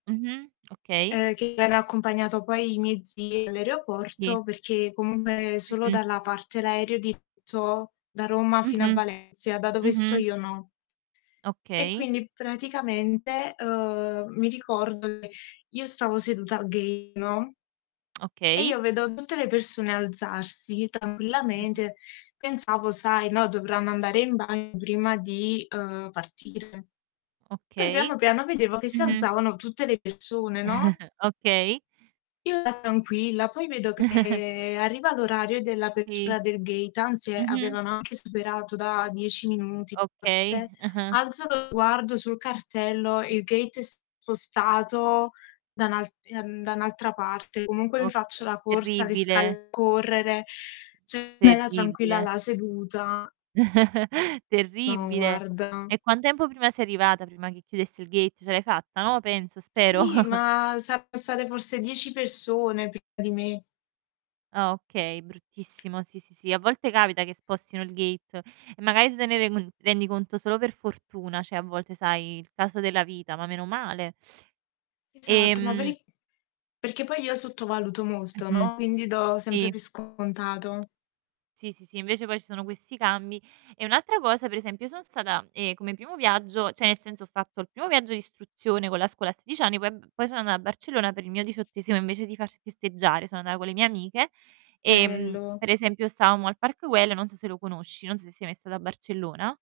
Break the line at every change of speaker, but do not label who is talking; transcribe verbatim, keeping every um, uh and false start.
Mh mh. Okay.
Eh che era accompagnato poi i miei zii
Sì.
all'aeroporto perché comungue
Mh
solo
mh.
dalla parte l'aereo di [unintelligible] da Roma fino a
Mh-mh,
Valencia, da dove sto
mh-mh.
io no. E
Okay.
quindi praticamente, uhm, mi ricordo che io stavo seduta al gate, no e
Okay.
io vedo tutte le persone alzarsi tranquillamente. Pensavo, sai: "No, dovranno andare in bagno prima di, ehm, partire." Poi piano
Okay.
piano vedevo che si
Mh-mh.
alzavano tutte le persone, no?
Okay.
Io ero tranquilla, poi vedo che arriva l'orario
Sì.
dell'apertura del gate, anzi
Mh-mh.
avevano anche superato da dieci minuti
Okay.
forse.
Ah-ah.
Alzo lo sguardo sul cartello, il gate è spostato da un'al ehm, da un'altra parte. Comunque mi
Ok
faccio la corsa, le
terribile.
scale correre. ceh era tranquilla
Terribile.
là seduta No,
Terribile.
guarda.
E quan tempo prima sei arrivata, prima che chiudesse il gate? Ce l'hai fatta, no, penso, spero.
Sì, ma saranno state forse dieci persone prima di me.
Ah, okay. Bruttissimo, sì, sì, sì. A volte capita che spostino il gate e magari tu te ne rend uhm, rendi conto solo per fortuna, ceh a volte sai, il caso della vita, ma meno male.
Esatto, ma per
Ehm
i perché poi io sottovaluto
Mh
molto
mh,
no, quindi do sempre
sì.
per scontato.
Sì, sì, sì, invece poi ci sono questi cambi e un'altra cosa: per esempio, io son stata, ehm, come primo viaggio ceh nel senso ho fatto il primo viaggio d'istruzione con la scuola a sedic anni, poi eb poi so' annà a Barcellona per il mio diciottesimo invece di far festeggiare, so' annà con le mie amiche, ehm,
Bello.
per esempio, stavamo al Park Güell, non so se lo conosci, non so se sei mai stata a Barcellona